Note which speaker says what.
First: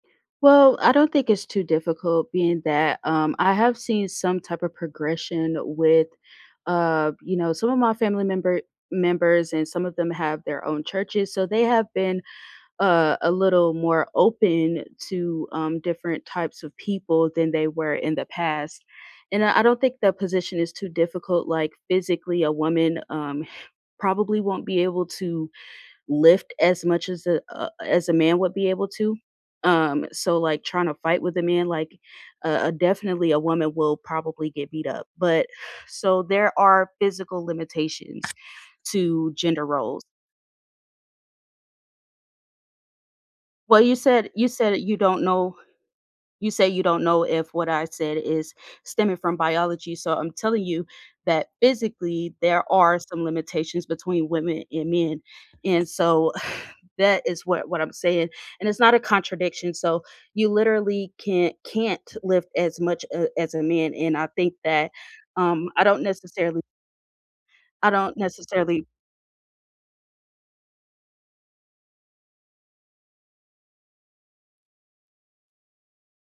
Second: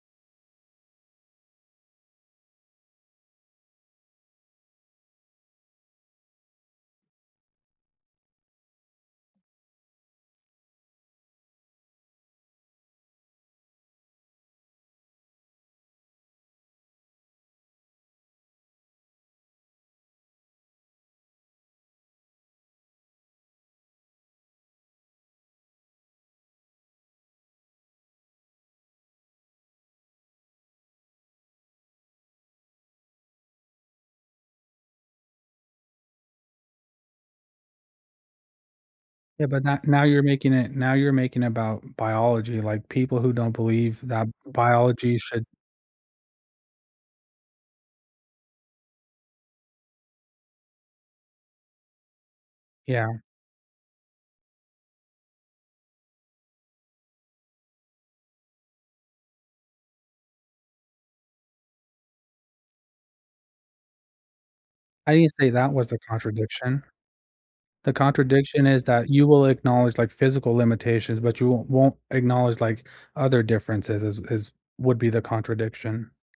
Speaker 1: Well, I don't think it's too difficult being that, um, I have seen some type of progression with, uh, you know, some of my family member members and some of them have their own churches, so they have been a a little more open to, um, different types of people than they were in the past, and, uh, I don't think the position is too difficult, like, physically a woman, um, probably won't be able to lift as much as a a as a man would be able to, um, so, like, tryna to fight with a man, like, a a definitely a woman will probably get beat up, but so, there are physical limitations to
Speaker 2: Yeah, but
Speaker 1: gender
Speaker 2: now
Speaker 1: roles.
Speaker 2: now you're making it now you're making about biology, like, people who don't
Speaker 1: Well, you
Speaker 2: believe that
Speaker 1: said you said you
Speaker 2: biology
Speaker 1: don't
Speaker 2: should
Speaker 1: know you say you don't know if what I said is stemming from biology, so I'm telling you that, physically, there are
Speaker 2: Yeah.
Speaker 1: some limitations between women and men, and so that is what what I'm saying, and it's not a contradiction, so you literally can't can't lift as much a as a man, and I think that,
Speaker 2: I didn't say
Speaker 1: um,
Speaker 2: that
Speaker 1: I
Speaker 2: was the
Speaker 1: don't necessarily
Speaker 2: contradiction.
Speaker 1: I
Speaker 2: The
Speaker 1: don't
Speaker 2: contradiction is
Speaker 1: necessarily
Speaker 2: that you will acknowledge, like, physical limitations, but you won't won't acknowledge, like, other differences as as would be the contradiction.